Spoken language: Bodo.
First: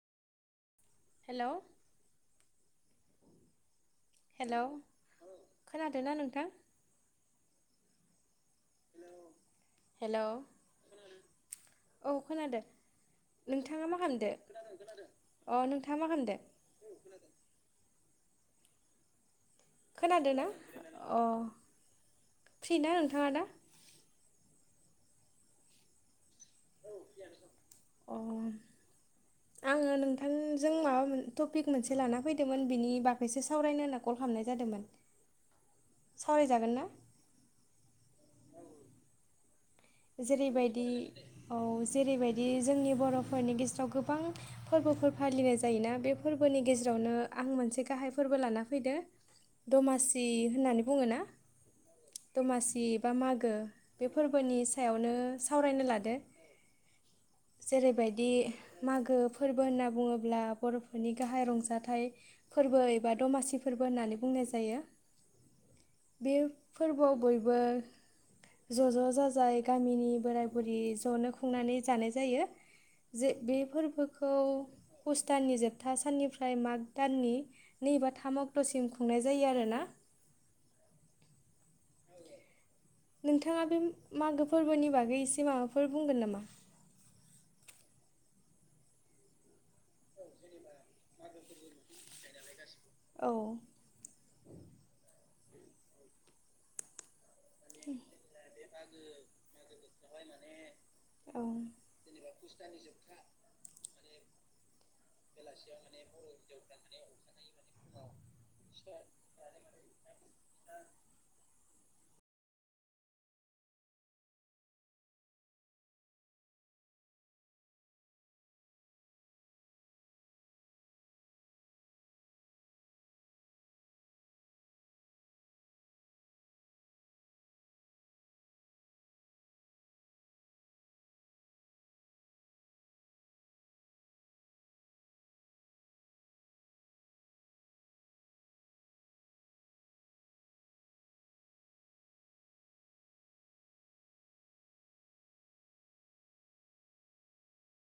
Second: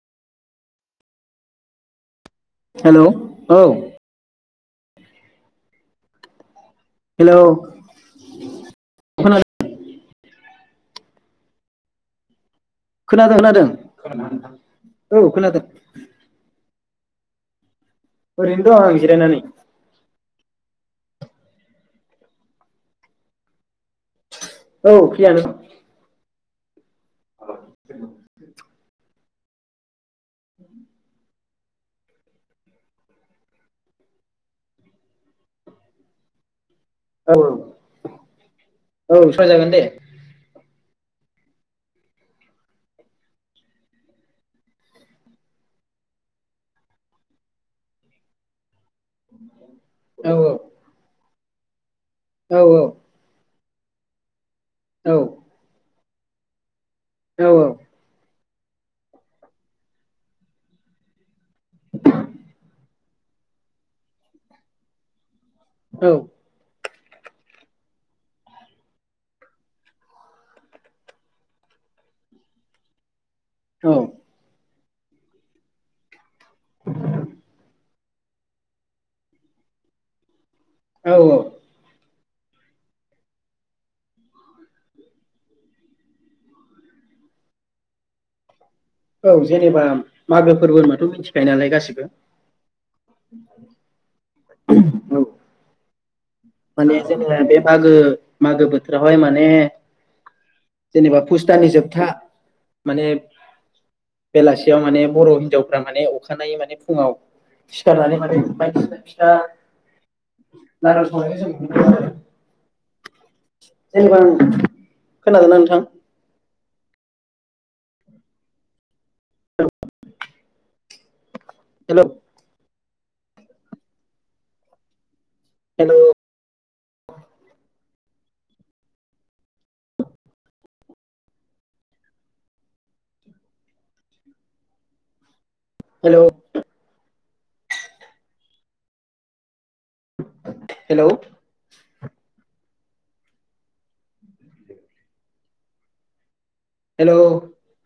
हेलौ हेलौ औ हेलौ खोनादों ना नोंथां? हेलौ खोनादों हेलौ औ खोनादों खोनादों-नादों नोंथाङा मा खालामदो औ अ खोनादों। नोंथाङा मा [unintelligible] ओरैनो दं आं जिरायनानै। खोनादोना अ फ्रि ना नोंथाङा दा? औ फ्रियानो। अ आङो नोंथांजों माबा मोन टपिक मोनसे लाना फैदोंमोन बिनि बागैसो सावरायनो होनना कल खाम जादोंमोन। सावरायजागोन ना? औ-औ-औ सावराय जागोन दे। जेरैबाय दि औ जेरैबायदि जोंनि बर'फोरनि गेजेराव गोबां फोरबोफोर फालिनाय जाय योना बे फोर्बोनि गेजेरावनो आं मोनसे गाहाय फोरबो लाना फैदो। दमासि औ होननानै बुङो ना। औ दमासि बा मागो बे फोर्बोनि औ सायावनो सावरायनो लादो। औ जेरैबायदि मागो फोर्बो होनना बुङोब्ला बर'फोरनि गाहाय रंजाथाइ फोर्बो एबा दमासि फो फोर्बो होननानै बुंनाय जायो। बे फोर्बोआव बयबो ज'-ज'-जाजाय गामिनि बोराय बुरि ज'नो खुंनानै जानाय जायो। जे बे औ फोर्बोखौ पुस दाननि जोबथा साननिफ्राय माग दाननि नैबा थाम अक्ट'सिम खुंनाय जायो आरोना। औ-औ। नोंथाङा बे मागो फोर्बोनि बागै एसे माबाफोर बुंगोन नामा? औ जे नेबा मागो फोर्बो होनबाथ' मिथिखायो नालाय गासिबो। औ औ। माने जोङो बे मागो-मागो बोथोरावहाय माने जेनेबा औ फुस्तानि जोबथा माने [unintelligible] बेलासियाव माने बर' हिनजावफ्रा माने अखानायै माने फुङाव सिखारनानै माने बायदिसिना फिथा [unintelligible] जेनेबा आं खोनादोंना नोंथां? [unintelligible] Hello. Hello. Hello. Hello. Hello.